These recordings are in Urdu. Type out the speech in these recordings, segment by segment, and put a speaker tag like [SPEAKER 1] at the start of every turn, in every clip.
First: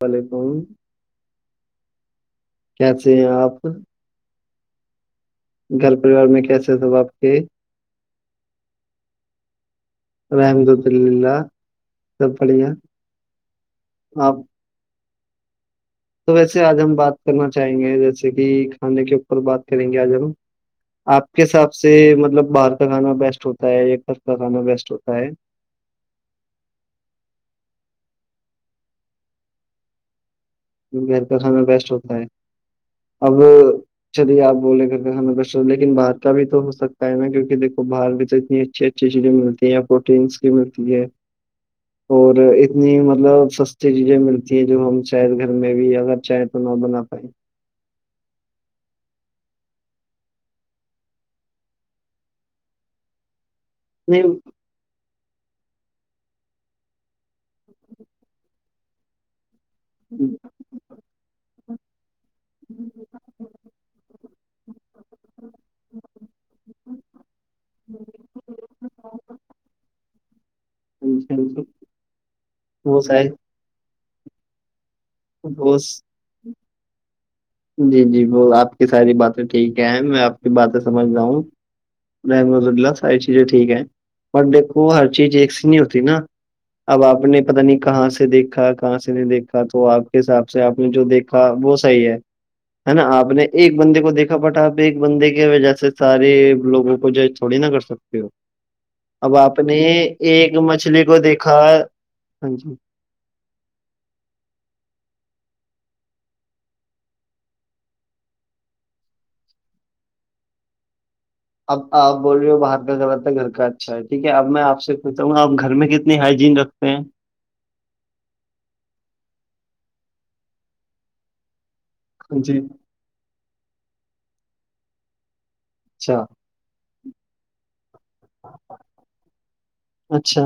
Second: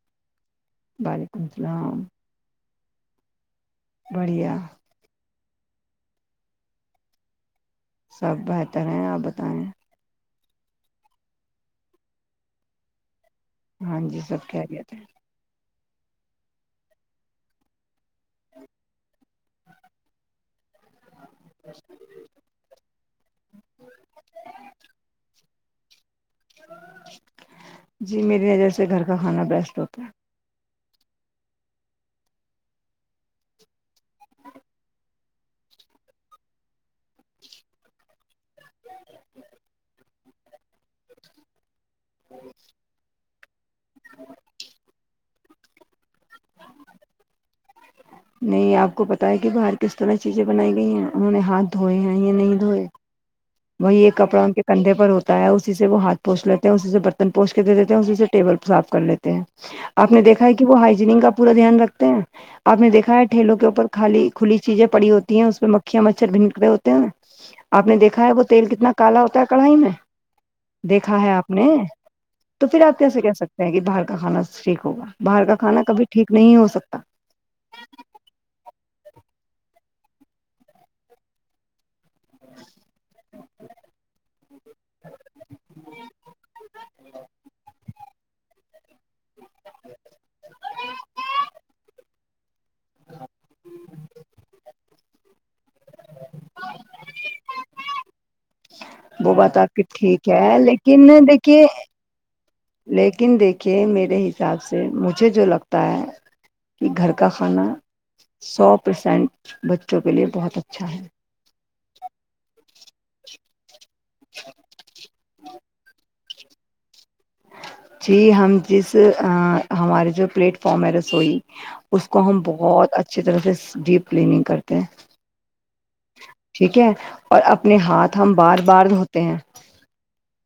[SPEAKER 1] وعلیکم
[SPEAKER 2] وعلیکم السلام
[SPEAKER 1] کیسے ہیں آپ
[SPEAKER 2] بڑھیا
[SPEAKER 1] گھر پریوار میں کیسے س آپ کے [unintelligible]
[SPEAKER 2] سب بہتر ہیں آپ بتائیں
[SPEAKER 1] رحمددلہلہ سب پڑ گ [unintelligible]
[SPEAKER 2] ہاں جی سب کہہ گیا [unintelligible]
[SPEAKER 1] تو ویسے آج ہم بات کرنا چاہیں گے جیسے کہ کھانے کے اوپر بات کریں گے آج ہم آپ کے حساب سے مطلب باہر کا کھانا بیسٹ ہوتا ہے کف کا کھانا بیسٹ ہوتا ہے
[SPEAKER 2] جی میری نظر سے گھر کا کھانا بیسٹ ہوتا ہے
[SPEAKER 1] گھر کا کھانا بیسٹ ہوتا ہے اب چلیے آپ بولے کر کے ہمیں ب لیکن باہر کا بھی تو ہو سکتا نا کیکہ دیکو باہر میں تو اتنی اچھی اچھی چیزیں ملتی ہیں یا پروٹینس کی ملتی ہے اور اتنی مطلب سستی چیزیں ملتی ہیں جو ہم شاید گھر میں بھی اگر چاہیں تو نہ بنا پائائے [inaudible]
[SPEAKER 2] نہیں آپ کو پتا ہے کہ باہر کس طرح چیزیں بنائی گئی ہیں انہوں نے ہاتھ دھوئے ہیں یا نہیں دھوئے وہی ایک
[SPEAKER 1] نہیں
[SPEAKER 2] کپڑا ان کے کندھے پر ہوتا ہے اسی سے وہ ہاتھ پوچ لیتے ہیں اسی سے برتن پوش کے دے دیتے ہیں اسی سے ٹیبل صاف کر لیتے ہیں
[SPEAKER 1] جی [unintelligible]
[SPEAKER 2] آپ نے دیکھا ہے کہ وہ ہائیجینگ کا پورا دھیان رکھتے ہیں آپ نےیکھا ہے ٹھیلوں کے اوپر خالی کھلی چیزیں پڑی ہوتی ہیں اس پ میں مکھیاں مچھر بھنکڑے ہوتے ہیں آپ نے دیکھا ہے وہ تیل کتنا کالا ہوتا ہے کڑھائی میں دیکھا ہے آپ نے تو پھر آپ
[SPEAKER 1] وہ
[SPEAKER 2] کیسے
[SPEAKER 1] ساری
[SPEAKER 2] کہ سکتے سکتا ہے کہ باہر کا کھانا ٹھیک ہوگا باہر کا
[SPEAKER 1] وہ
[SPEAKER 2] کھانا
[SPEAKER 1] س-
[SPEAKER 2] کبھی ٹھیک نہیں ہو سکتا
[SPEAKER 1] جی جی وہ آپ کی ساری باتیں ٹھیک ہے ہیں میں آپ کی باتیں سمجھ رہا ہوں رحمد اللہ ساری چیزیں ٹھیک ہے پر دیکھو ہر چیز ایک سی نہیں ہوتی نا اب آپ نے پتا نہیں کہاں سے دیکھا کہاں سے نہیں دیکھا تو آپ کے حساب سے آپ نے جو دیکھا وہ صحی ہے نا آپ نے ایک بندے کو دیکھا بٹ آپ ایک بندے کی وجہ سے سارے لوگوں کو جو یھوڑی نہ کر سکتے ہو
[SPEAKER 2] وہ
[SPEAKER 1] اب
[SPEAKER 2] با ت
[SPEAKER 1] آپ نے
[SPEAKER 2] ٹھیک ہے
[SPEAKER 1] ایک
[SPEAKER 2] لیکن
[SPEAKER 1] مچھلی کو دیکھا
[SPEAKER 2] دیکھیے
[SPEAKER 1] ہاں جی
[SPEAKER 2] لیکن دیکھی کہ میرے حساب سے مجھے جو لگتا ہے کہ گھر کا کھانا سو پرسینٹ بچوں کے لیے بہت اچھا ہے
[SPEAKER 1] ابپ بول رہے ہو باہر کا گھرتا ہے گھر کا اچھا ہے ٹھیک ہے اب میں آپ سے پوچھاوں گا اپ گھر میں کتنا اتنی ہائجین رکھتے ہیں
[SPEAKER 2] جی ہم جس ہمارے جو پلیٹ فارم ہے رسوئی اس کو ہم
[SPEAKER 1] ہاں جی
[SPEAKER 2] بہت اچھی طرح سے ڈیپ کلیننگ کرتے ہیں
[SPEAKER 1] اچھا
[SPEAKER 2] ٹھیک ہے اور اپنے ہاتھ ہم بار بار دھوتے ہیں
[SPEAKER 1] اچھا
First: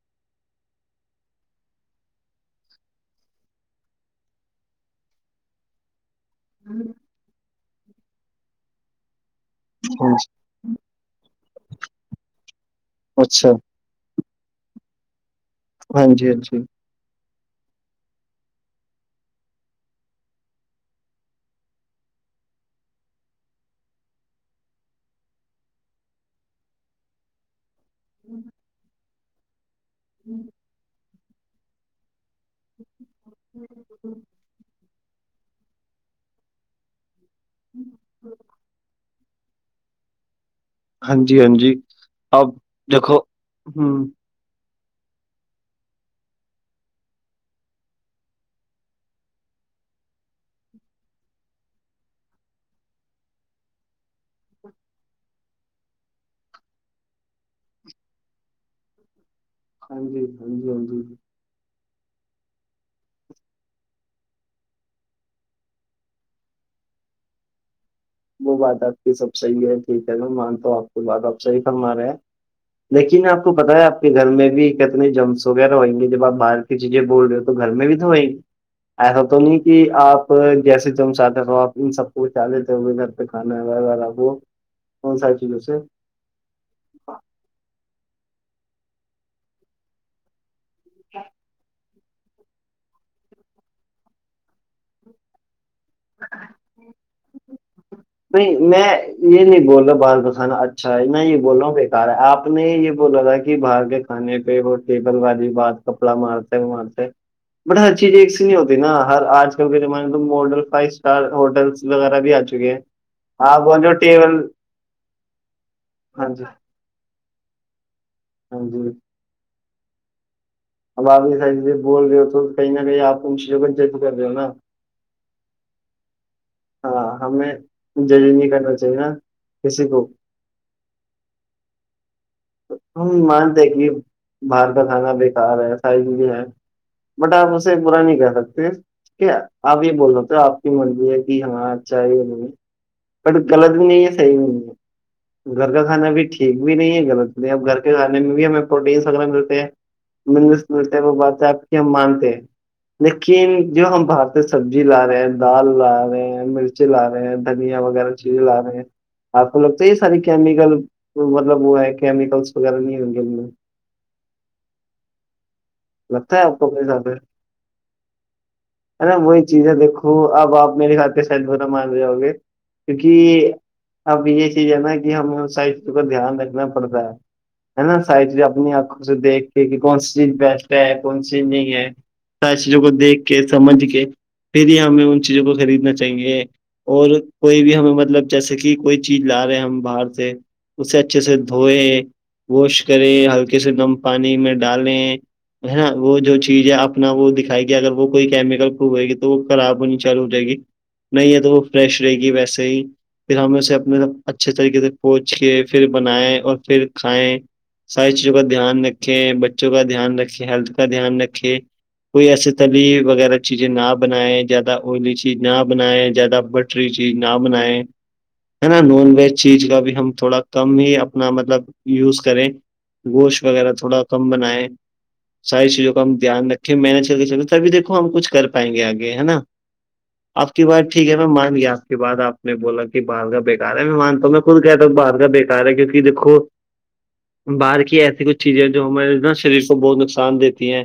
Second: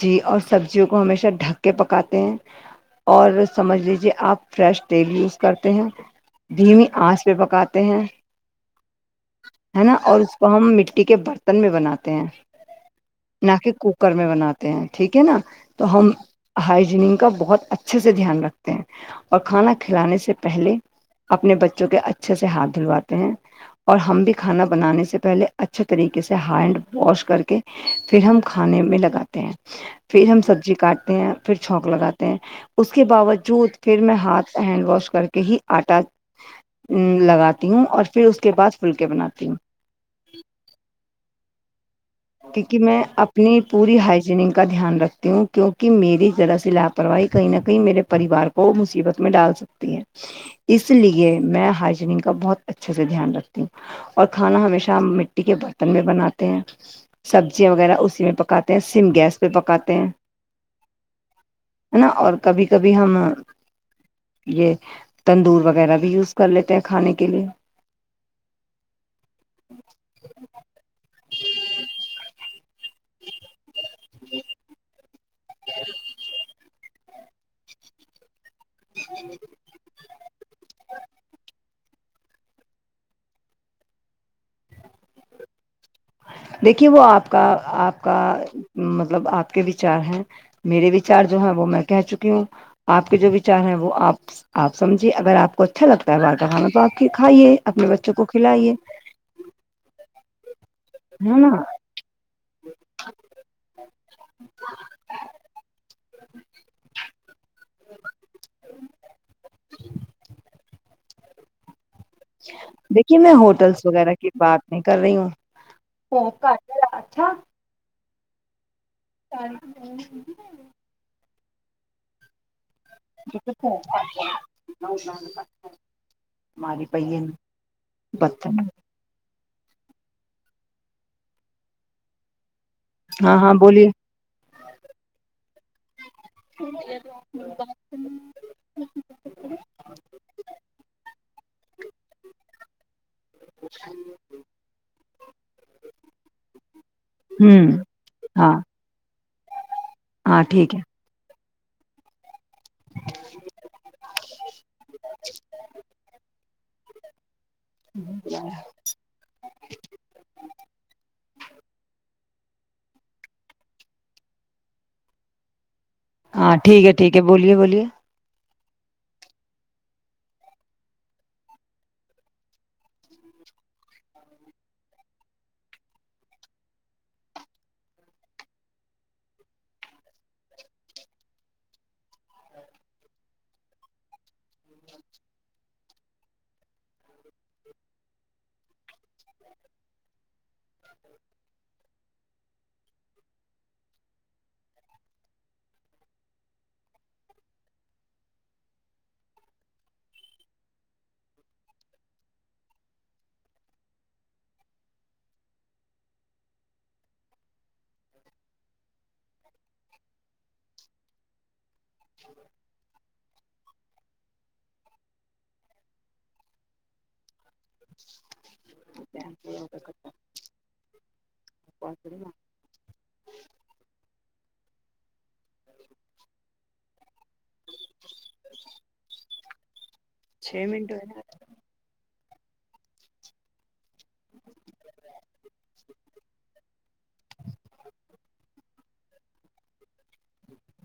[SPEAKER 2] جی اور سبزیوں کو ہمیشہ ڈھک کے پکاتے ہیں اور سمجھ لیجیے آپ فریش تیل یوز کرتے ہیں دھیمی آنس پہ پکاتے ہیں ہے نا
[SPEAKER 1] ہاں
[SPEAKER 2] اور
[SPEAKER 1] جی
[SPEAKER 2] تو ہم مٹی کے برتن میں بناتے ہیں
[SPEAKER 1] اچھا
[SPEAKER 2] نہ کہ کوکر میں بناتے ٹھیک ہے نا تو
[SPEAKER 1] ہاں
[SPEAKER 2] ہم
[SPEAKER 1] جی ہاں جی
[SPEAKER 2] ہائجینک کا بہت اچھا اچھے سے دھیان رکھتے ہیں اور کھانا کھلانے سے پہلے اپنے بچوں کے اچھے سے ہاتھ دھلواتے ہیں اور ہم بھی کھانا بنانے سے پہلے اچھے طریقے سے ہینڈ واش کر کے پھر ہم کھانے میں لگاتے ہیں پھر ہم سبزی کاٹ ہیں پھر چھک لگاتے ہیں اس کے باوجود پھر میں ہاتھ ہینڈ واش کر کے ہی آٹا لگاتی ہوں اور پھر اس کے بعد پھلکے بناتی ہوں
[SPEAKER 1] ہاں جی ہاں جی اب
[SPEAKER 2] کیونکہ میں
[SPEAKER 1] دیکھو
[SPEAKER 2] اپنی پوری
[SPEAKER 1] ہوں
[SPEAKER 2] ہائٹ جن کا دھیان رکھتی ہوں کیونکہ میری ذرا سی لاپرواہی کہیں نہ کہیں میرے پریوار کو مصیبت میں ڈال سکتی اس لیے میں ہائجینگ کا بہت اچھے سے دھیان رکھتی ہوں اور کھانا ہمیشہ مٹی کے برتن میں بناتے ہیں سبزیاں وغیرہ اسی میں پکاتے ہیں سم گیس پہ پکاتے
[SPEAKER 1] ہاں
[SPEAKER 2] ہیں
[SPEAKER 1] جی ہاں جی ہاں جی
[SPEAKER 2] ہے نا اور کبھی کبھی ہم یہ تندور وغیرہ بھی یوز کر لیتے ہیں کھانے کے لیے
[SPEAKER 1] وہ بات آپ کی سب صحیح ہے ٹھیک ہے میں مانتا ہوں آپ کی بات آپ صحیح فرما رہے ہیں لیکن آپ کو پتاہ ہے آپ کے گھر میں بھی کتنے جرمز وغیرہ ہویں گے جب آپ باہر کہ چیزیں بول رہے ہو تو گھر میں بھی تو وئی ایسا تو نہیں کہ آپ جیسے تم چاہتے ہو آپ ان سب کو بجا لیتے ہو کھانے والا وہ کون ان ساری چیزوں سے
[SPEAKER 2] دیکھیے وہ آپ کا آپ کا مطلب آپ کے وچار ہیں میرے وچار جو ہے وہ میں کہہ چکی ہوں آپ کے جو وچار ہیں وہ آپ آپ سمجھیں اگر آپ کو اچھا لگتا ہے بار کھانا تو آپ کے کھائیے اپنے بچوں کو
[SPEAKER 1] نہیں
[SPEAKER 2] کھلائیے
[SPEAKER 1] میں یہ نہیں بول رہا باہر کا کھانا اچھا ہے میں یہ بول رہا ہوں کہ آپ نے یہ بولا تھا کہ باہر کے کھانے پہ وہ ٹیبل والی بات کپڑا مارتے ہے وہ وہاں پہ بٹ ہر چیز ایک سی نہیں ہوتی نا ہر آج کل کے زمانے میں ماڈل فائیو اسٹار ہوٹلس وغیرہ بھی آ چکے ہیں
[SPEAKER 2] دیکھیے میں
[SPEAKER 1] آپ وہ
[SPEAKER 2] ہوٹلس
[SPEAKER 1] جو
[SPEAKER 2] وغیرہ کی
[SPEAKER 1] ٹیبل
[SPEAKER 2] بات نہیں کر رہی ہوں
[SPEAKER 1] ہاں جی
[SPEAKER 2] اچھا
[SPEAKER 1] ہاں جی
[SPEAKER 2] [unintelligible]
[SPEAKER 1] اب آپ یہ ساری چیزیں بول رہے ہو تو کہیں نہ کہیں آپ ان چیزوں کا جج کر رہے ہو نا
[SPEAKER 2] [unintelligible] ہماری
[SPEAKER 1] ہاں
[SPEAKER 2] پہیے
[SPEAKER 1] ہمیں جج
[SPEAKER 2] بت
[SPEAKER 1] نہیں کرنا چاہیے نا کسی کو ہم
[SPEAKER 2] ہاں ہاں
[SPEAKER 1] مانتے
[SPEAKER 2] بولیے
[SPEAKER 1] کہ باہر کا کھانا بیکار ہے ساری چیزیں ہے بٹ آپ اسے برا نہیں کہہ سکتے کہ آپ یہ بول رہے ہو تو آپ کی مرضی ہے کہ ہاں اچھا ہے یا نہیں بٹ غلط بھی نہیں ہے صحیح بھی نہیں ہے گھر کا کھانا بھی ٹھیک بھی نہیں ہے غلط ابھی اب
[SPEAKER 2] ہوں
[SPEAKER 1] گھر کے کھانے میں بھی
[SPEAKER 2] ہاں
[SPEAKER 1] ہمیں پروٹینس وغیرہ ملتے ہیں
[SPEAKER 2] ہاں
[SPEAKER 1] منرلس
[SPEAKER 2] ٹھیک ہے
[SPEAKER 1] ملتے ہیں وہ بات ہم مانتے ہیں لیکن جو ہم باہر سے سبزی لا رہے ہیں دال لا رہے ہیں مرچی لا رہے ہیں دھنیا وغیرہ چیزیں لا رہے ہیں آپ کو لگتا ہے یہ ساری کیمیکل مطلب وہ ہے کیمکلس وغیرہ نہیں ہے ان کے اندر لگتا ہے
[SPEAKER 2] ہاں
[SPEAKER 1] آپ کو کسی
[SPEAKER 2] ٹھیک
[SPEAKER 1] حساب سے
[SPEAKER 2] ٹھیک ہے بولیے بولیے
[SPEAKER 1] ارے وہی چیزیں دیکھو اب اپ میرے خیال پہ شاید برا مان جاؤ گے کیونکہ اب یہ چیز ہے نا کہ ہمیں ان ساری چیزوں کا دھیان رکھنا پڑتا ہے ہے نا ساری چیز اپنی آنکھوں سے دیکھ کے کہ کون سی چیز بیسٹ ہے کون چیز نہیں ہے ساری چیزوں کو دیکھ کے سمجھ کے پھر ہی ہمیں ان چیزوں کو خریدنا چاہیے اور کوئی بھی ہمیں مطلب جیسے کہ کوئی چیز لا رہے ہیں ہم باہر سے اسے اچھے سے دھوئے واش کرے ہلکے سے گرم پانی میں ڈالیں ہے نا وہ جو چیز ہے اپنا وہ دکھائے گی اگر وہ کوئی کیمیکل پروف ہوئے گی تو وہ خراب ہونی چالو ہو جائے گی نہیں ہے تو وہ فریش رہے گی ویسے ہی پھر ہم اسے اپنے اچھے طریقے سے پوچ کے پھر بنائیں اور پھر کھائیں ساری چیزوں کا دھیان رکھیں بچوں کا دھیان رکھیں ان کی ہیلتھ کا دھیان رکھے کوئی ایسے تلی وغیرہ چیزیں نہ بنائے زیادہ ائلی چیز نہ بنائیں زیادہ بٹری چیز نہ بنائیں [inaudible] ہے نا نان ویج چیز کا بھی ہم تھوڑا کم ہی اپنا مطلب یوز کریں گوشت وغیرہ تھوڑا کم بنائے ساری چیزوں کا ہم دھیان رکھیں مینج کر کے چل چلتے تبھی دیکھو ہم کچھ کر پائیں گے آگے ہے نا آپ کی
[SPEAKER 2] چھ
[SPEAKER 1] بات
[SPEAKER 2] منٹ
[SPEAKER 1] ٹھیک ہے میں مان گیا آپ کی بات آپ نے بولا کہ باہر کا بیکار ہے میں مانتا ہوں میں خود کہ تو باہر کا بیکار ہے کیونکہ دیکھو باہر کی ایسی کچھ چیزیں جو ہمارے نا شریر کو بہت نقصان دیتی ہیں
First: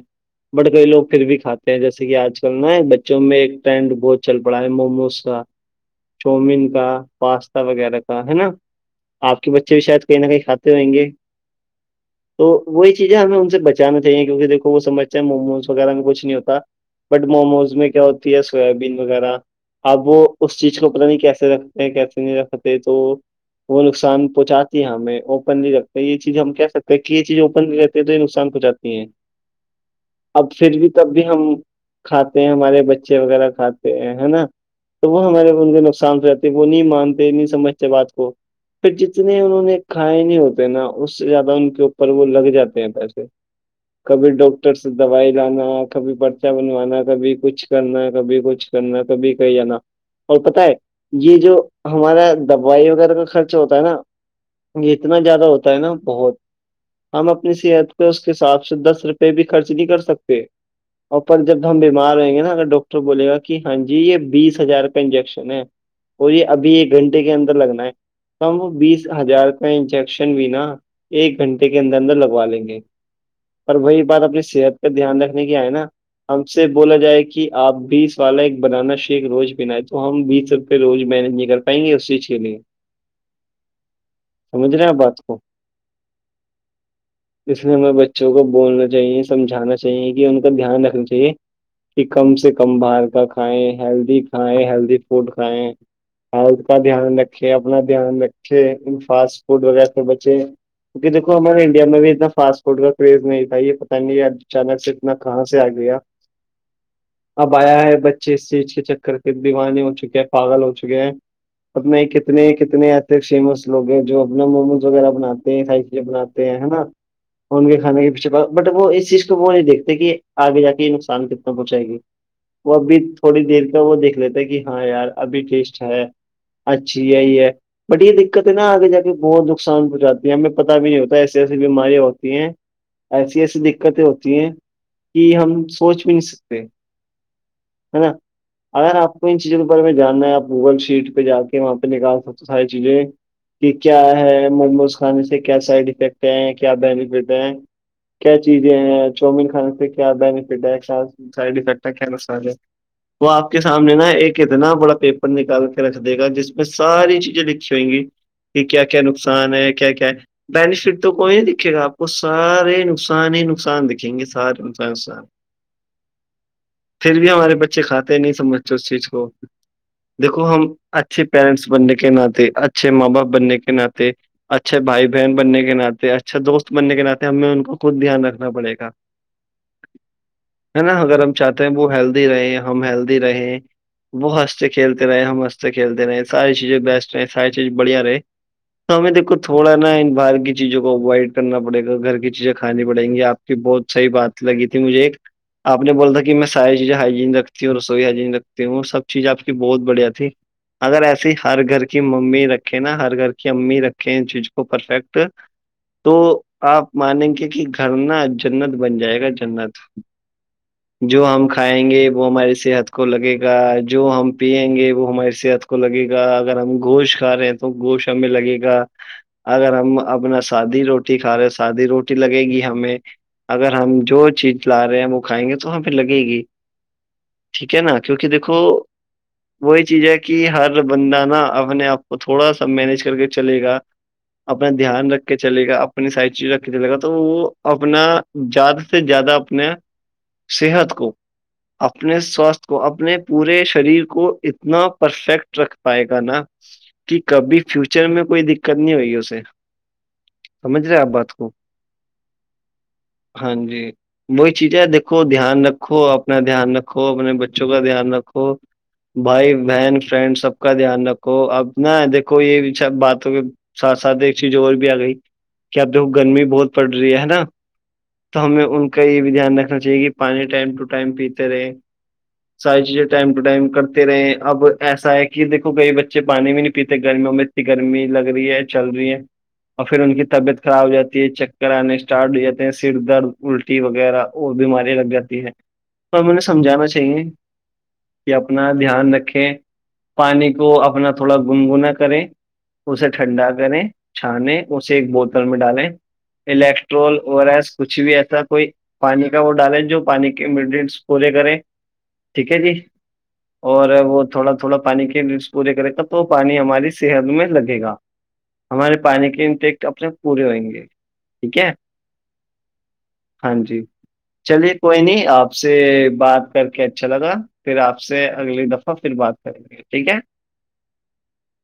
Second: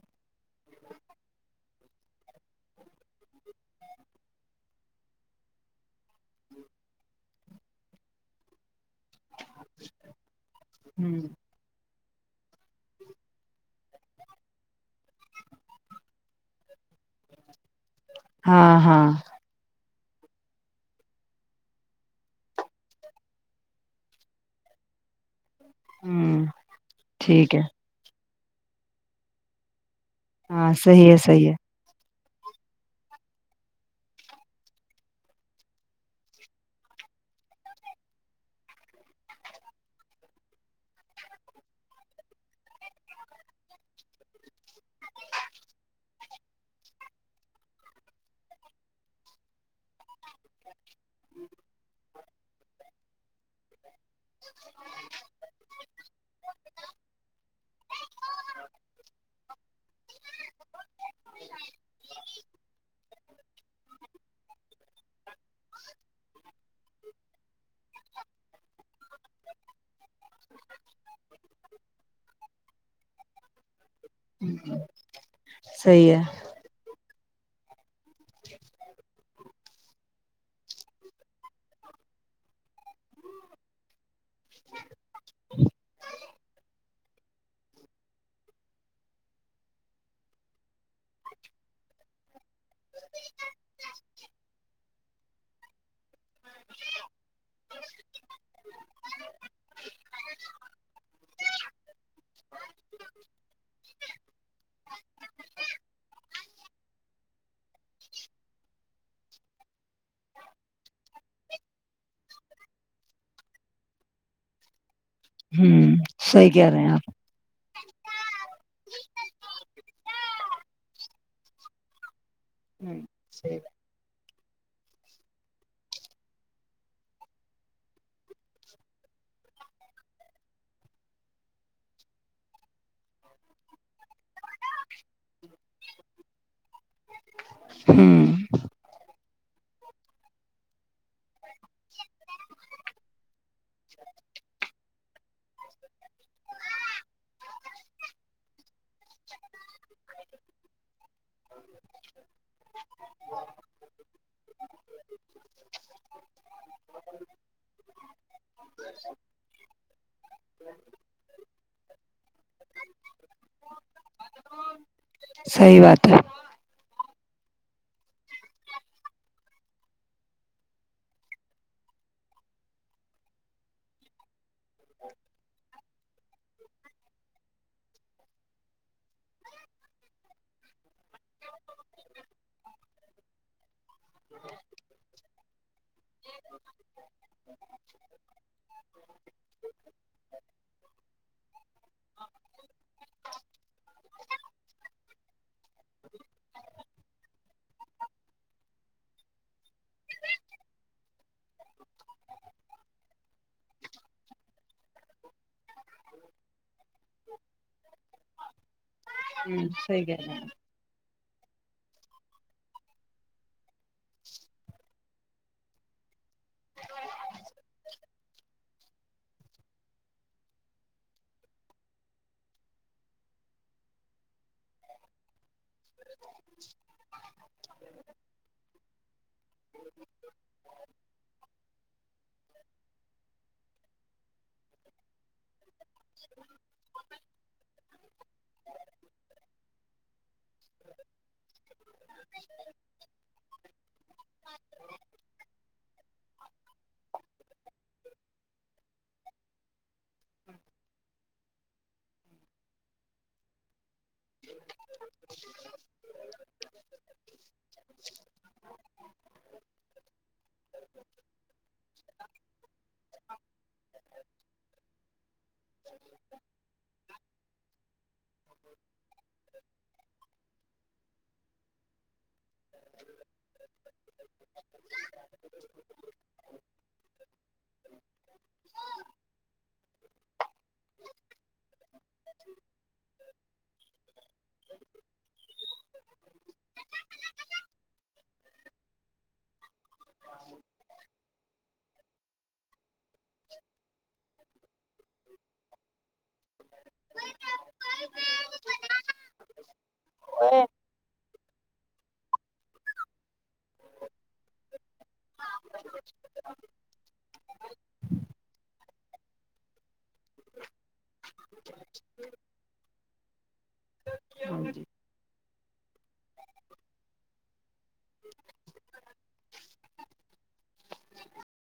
[SPEAKER 1] بٹ کئی لوگ پھر بھی کھاتے ہیں جیسے کہ آج کل نا بچوں میں ایک ٹرینڈ بہت چل پڑا ہے موموز کاچؤمین کا پاستا وغیرہ کا ہےا آپ کے بچے بھی شاید کہیں نہ کہیں کھاتے ہوئیں گے تو وہی چیزیں ہمیں ان سے بچانا اہ کیکہ دیکو وہ سمجھتے ہیں موموز وغیرہ میں کچھ نہیں ہوتا بٹ موموز میں کیا ہوتا
[SPEAKER 2] ہاں
[SPEAKER 1] سویابین
[SPEAKER 2] ہاں
[SPEAKER 1] وغیرہ اب وہ اس چیز کو پت نہیں کیسے رکھتے ہیں کیسے نہیں رکھتے تو وہ نقصان پہنچاتی ہے ہمیں اوپنلی یہ چیز
[SPEAKER 2] ہ
[SPEAKER 1] ہم کہہ سکتے ہیں کہ یہ چیز اوپن نہیں رہتی ہے تو یہ نقصان پہنچاتی ہے اب
[SPEAKER 2] ہاں
[SPEAKER 1] پھر بھی
[SPEAKER 2] صحیح
[SPEAKER 1] تب
[SPEAKER 2] ہے
[SPEAKER 1] بھی ہم
[SPEAKER 2] صحیح ہے
[SPEAKER 1] کھاتے ہیں ہمارے بچے وغیرہ کھاتے ہیں ہے نا تو وہ ہمارے ان کے نقصان سے رہتے وہ نہیں مانتے نہیں سمجھتے بات کو پھر جتنے انہوں نے کھائے نہیں ہوتے نا اس سے زیادہ ان کے اوپر وہ لگ جاتے ہیں پیسے کبھی ڈاکٹر سے دوائی لانا کبھی پرچہ بنوانا کبھی کچھ کرنا کبھی کچھ میں تو بھی کہی ہے نا اور پت ہے یہ جو ہمارا دوائی وغیرہ کا خرچ ہوتا ہے نا اتنا زیادہ ہوتا ہے نا بہت ہم اپنی صحت پہ اس کے کے حساب سے دس روپئے بھی خرچ نہیں کر سکتے اور پر جب ہم بیمار ہوئیں گے نا اگر ڈاکٹر بولے گا کہ ہاں جی یہ بیس ہزار کا انجیکشن ہے وہ یہ ابھی ایک گھنٹے کے اندر لگنا ہے کم بیس ہزار کا انجیکشن بھیناا ایک گھنٹے کے اندر اندر لگوا لیں گے اور بھائی یہ بات اپنی صحت پہ دھیان رکھنے کی آئے نا
[SPEAKER 2] صحیح ہے
[SPEAKER 1] ہم سے بولا جائے کہ آپ بیس والا ایک بنانا شیک روز بنا ہے تو ہم بیس روپے روز مینج نہیں کرتے پائیں گے اس چیز کے لیے سمجھ رہے ہیں آپ بات کو اس ہمیں بچوں کو بولنا چاہیے سمھانا چاہیے کہ ان کا دھیان رکھنا چاہیے کہ کم سے کم باہر کا کھائیں ہیلدی کھائیں ہیلدی فوڈ کھائیں ہت کا دھیان رکھے اپنا دھیان رکھے فاسٹ فوڈ وغیرہ سے بچے اک دیکو ہمار انڈیا میں بھی ایک دم پاسٹ فورٹ کا کریز نہیں تھا یہ پتا نہیں اچانک سے اتنا کہاں سے آ گیا اب آیا ہے بچے اسچ کے چکر کے دیوانے ہو چکے ہیں پاگل ہو چکے ہیں اپنے کتنے کتنے آتے ہیں فیمس لوگ ہیں جو اپنا موموز وغیرہ بناتے ہیںائی
[SPEAKER 2] ہوں
[SPEAKER 1] یہ بناتے
[SPEAKER 2] صحیح
[SPEAKER 1] ہیں
[SPEAKER 2] کہہ رہے
[SPEAKER 1] نا
[SPEAKER 2] آپ
[SPEAKER 1] ان کے کھانے کے پیچھے بٹ وہ اس چیز کو وہ نہیں دیکھتے کہ آگے جا کے یہ نقصان کتنا پہنچائے گی وہ ابھی
[SPEAKER 2] ہوں
[SPEAKER 1] تھوڑی
[SPEAKER 2] صحیح
[SPEAKER 1] دیر کا وہ دیکھ لیتا ہے کہ ہاں یار ابھی ٹیسٹ ہے اچھی یہی ہے بٹ یہ دقت ہے نا آگے ج کے بہت نقصان پہنچاتی ہے ہمیں پت بھی نہیں ہوتا ایسے ایسے بیمارییاں ہوتی ہیں ایسی ایسی دقتیں ہوتی ہیں کہ ہم سوچ بھی نہیں سکتے
[SPEAKER 2] ہاں
[SPEAKER 1] ا آپ کو ان چیزوں کے بارے میں جاننا ہے آپ گوگل شیٹ پہ جا کے وہاں پہ نکال سکتے ساری چیزیں کہ کیا ہے مجموز کھانے سے کیا سائڈ افیکٹ ہیں کیا بینیفٹ ہیں کیا چیزیں چاؤمین کھانے سے کیا بینیفٹ ہے کیا سائڈ افیکٹ ہے کیا نقصان ہے وہ آپ کے سامنے نا ایک اتنا بڑا پیپر نکال کے رکھ دے گا جس میں ساری چیزیں لھی ہویں گی کہ کیا کیا نقصان ہے کیا کیا ہے بینیفٹ تو کوئی دیککھے گا آپ کو سارے نقصان ہی نقصان دکھھیں گے سارے نقصان نقصان
[SPEAKER 2] صحی بات ہے
[SPEAKER 1] پھر بھی ہمارے بچے کھاتے نہیں سمجھتے اس چیز کو دیکو ہم اچھے پیرنٹس بننے کے ناطے اچھے ماں باپ بننے کے ناطے اچھے بھائی بہن بننے کے ن اچھا دوست بننے کے ناطے ہمیں ان کو خود دھیان رکھنا پڑے گا ہے نا اگر ہم چاہتے ہیں وہ ہیلدی رہیں ہم ہیلدی رہیں وہ ہنستے کھیلتے رہے ہم ہنستے کھیلتے رہے ساری چیزیں بیسٹ رہ ساری چیز بڑھیا رہے تو ہمیں دیکھو تھوڑا نا ان باہار چیزوں کو اوائڈ کرنا پڑے گا گھر کی چیزیں کھانی پڑیں گی آپ کی بہت صحی بات لگی تھی مجھے ایک آپ نے بولا تھا کہ میں ساری چیزیں ہائجین رکھتی ہوں رسوئی ہجین رکھتی ہوں سب چیز آپ کی بہت بڑھیا تھی اگر ایسی ہر گھر کی ممی رکھیں نا ہر گھر کی امی رکھیں جیز کو پرفیکٹ تو آپ مانیں گے کہ گھرنا جنت بن جائے گا
[SPEAKER 2] ہوں
[SPEAKER 1] جنت
[SPEAKER 2] صحیح کہہ رہے ہیں
[SPEAKER 1] جو ہم کھائیں گے وہ ہماری صحت کو لگے گا جو ہم پیئیں گے وہ ہماری صحت کو کو لگے گا اگر ہم گوشت کھا رہے ہیں تو گوشت ہمیں لگے گا اگر ہم اپنا سادی روٹی کھا رہے سادی روٹی لگے گی ہمیں اگر ہم جو چیز لا رہے ہیں ہم وہ کھائیں گے تو ہم پھر لگے گی ٹھیک ہے نا کیونکہ دیکھو وہی چیز ہے کہ ہر بندہ نا اپنے آپ کو تھوڑا سا مینج کر کے چلے گا اپنے دھیان رکھ کے چلے گا اپنی سائ چیز رکھ کے چلے گا تو وہ اپنا زیادہ سے زیادہ اپنے صحت کو اپنے سواستھ کو اپنے پورے شریر کو اتنا پرفیکٹ رکھ پائے گا نا کہ کبھی فیوچر میں کوئی دقت نہیں ہوئےگی اسے سمجھ رہے آپ بات کو ہاں جی وہی چیزیں دیکھو دھیان رکھو اپنا دھیان رکھو اپنے بچوں کا دھیان رکھو بھائی بہن فرینڈ سب کا دھیان رکھو اب ن دیکھو یہ سب باتوں کے ساتھ ساتھ ایک چیز اور بھی آ گئی کہ اپ دیکھو گرمی بہت پڑ رہی ہے نا تو ہمیں ان کا یہ بھی دھیان رکھنا چاہیے کہ پانی ٹائم ٹو ٹائم پیتے رہے ساری چیزیں ٹائم ٹو ٹائم کرتے رہے ہیں اب ایسا ہے کہ دیکھو کئی بچے پانی بھی نہیں پیتے گرمیوں میں گرمی لگ رہی ہے چل رہی ہے اور پھر ان کی طبیعت خراب ہو جاتی ہے چکر آنے اسٹارٹ ہو جاتے ہیں سر درد الٹی وغیرہ اور بیمارییاں لگ جاتی ہیں تو ہمیں سمجھانا چاہیے کہ اپنا دھیان رکھے پانی کو اپنا تھوڑا گنگنا کریں اسے ٹھنڈا کریں چھانے اسے ایک بوتل میں ڈالیں الیکٹرول اور ایس کچھ بھی ایسا کوئی پانی کا وہ ڈالیں جو پانی کے انگریڈینٹس پورے کریں ٹھیک ہے جی اور وہ تھوڑا تھوڑا پانی کے لی پورے کرے گا تو پانی ہماری صحت میں لگے گا ہمارے پانی کے انٹیکٹ اپنے پورے ہوئیں گے ٹھیک ہے
[SPEAKER 2] ہی
[SPEAKER 1] ہاں جی
[SPEAKER 2] ہاں
[SPEAKER 1] چلیے کوئی نہیں آپ سے بات کر کے اچھا لگا پھر آپ سے اگلی دفعہ پھر بات کریں گے ٹھیک ہے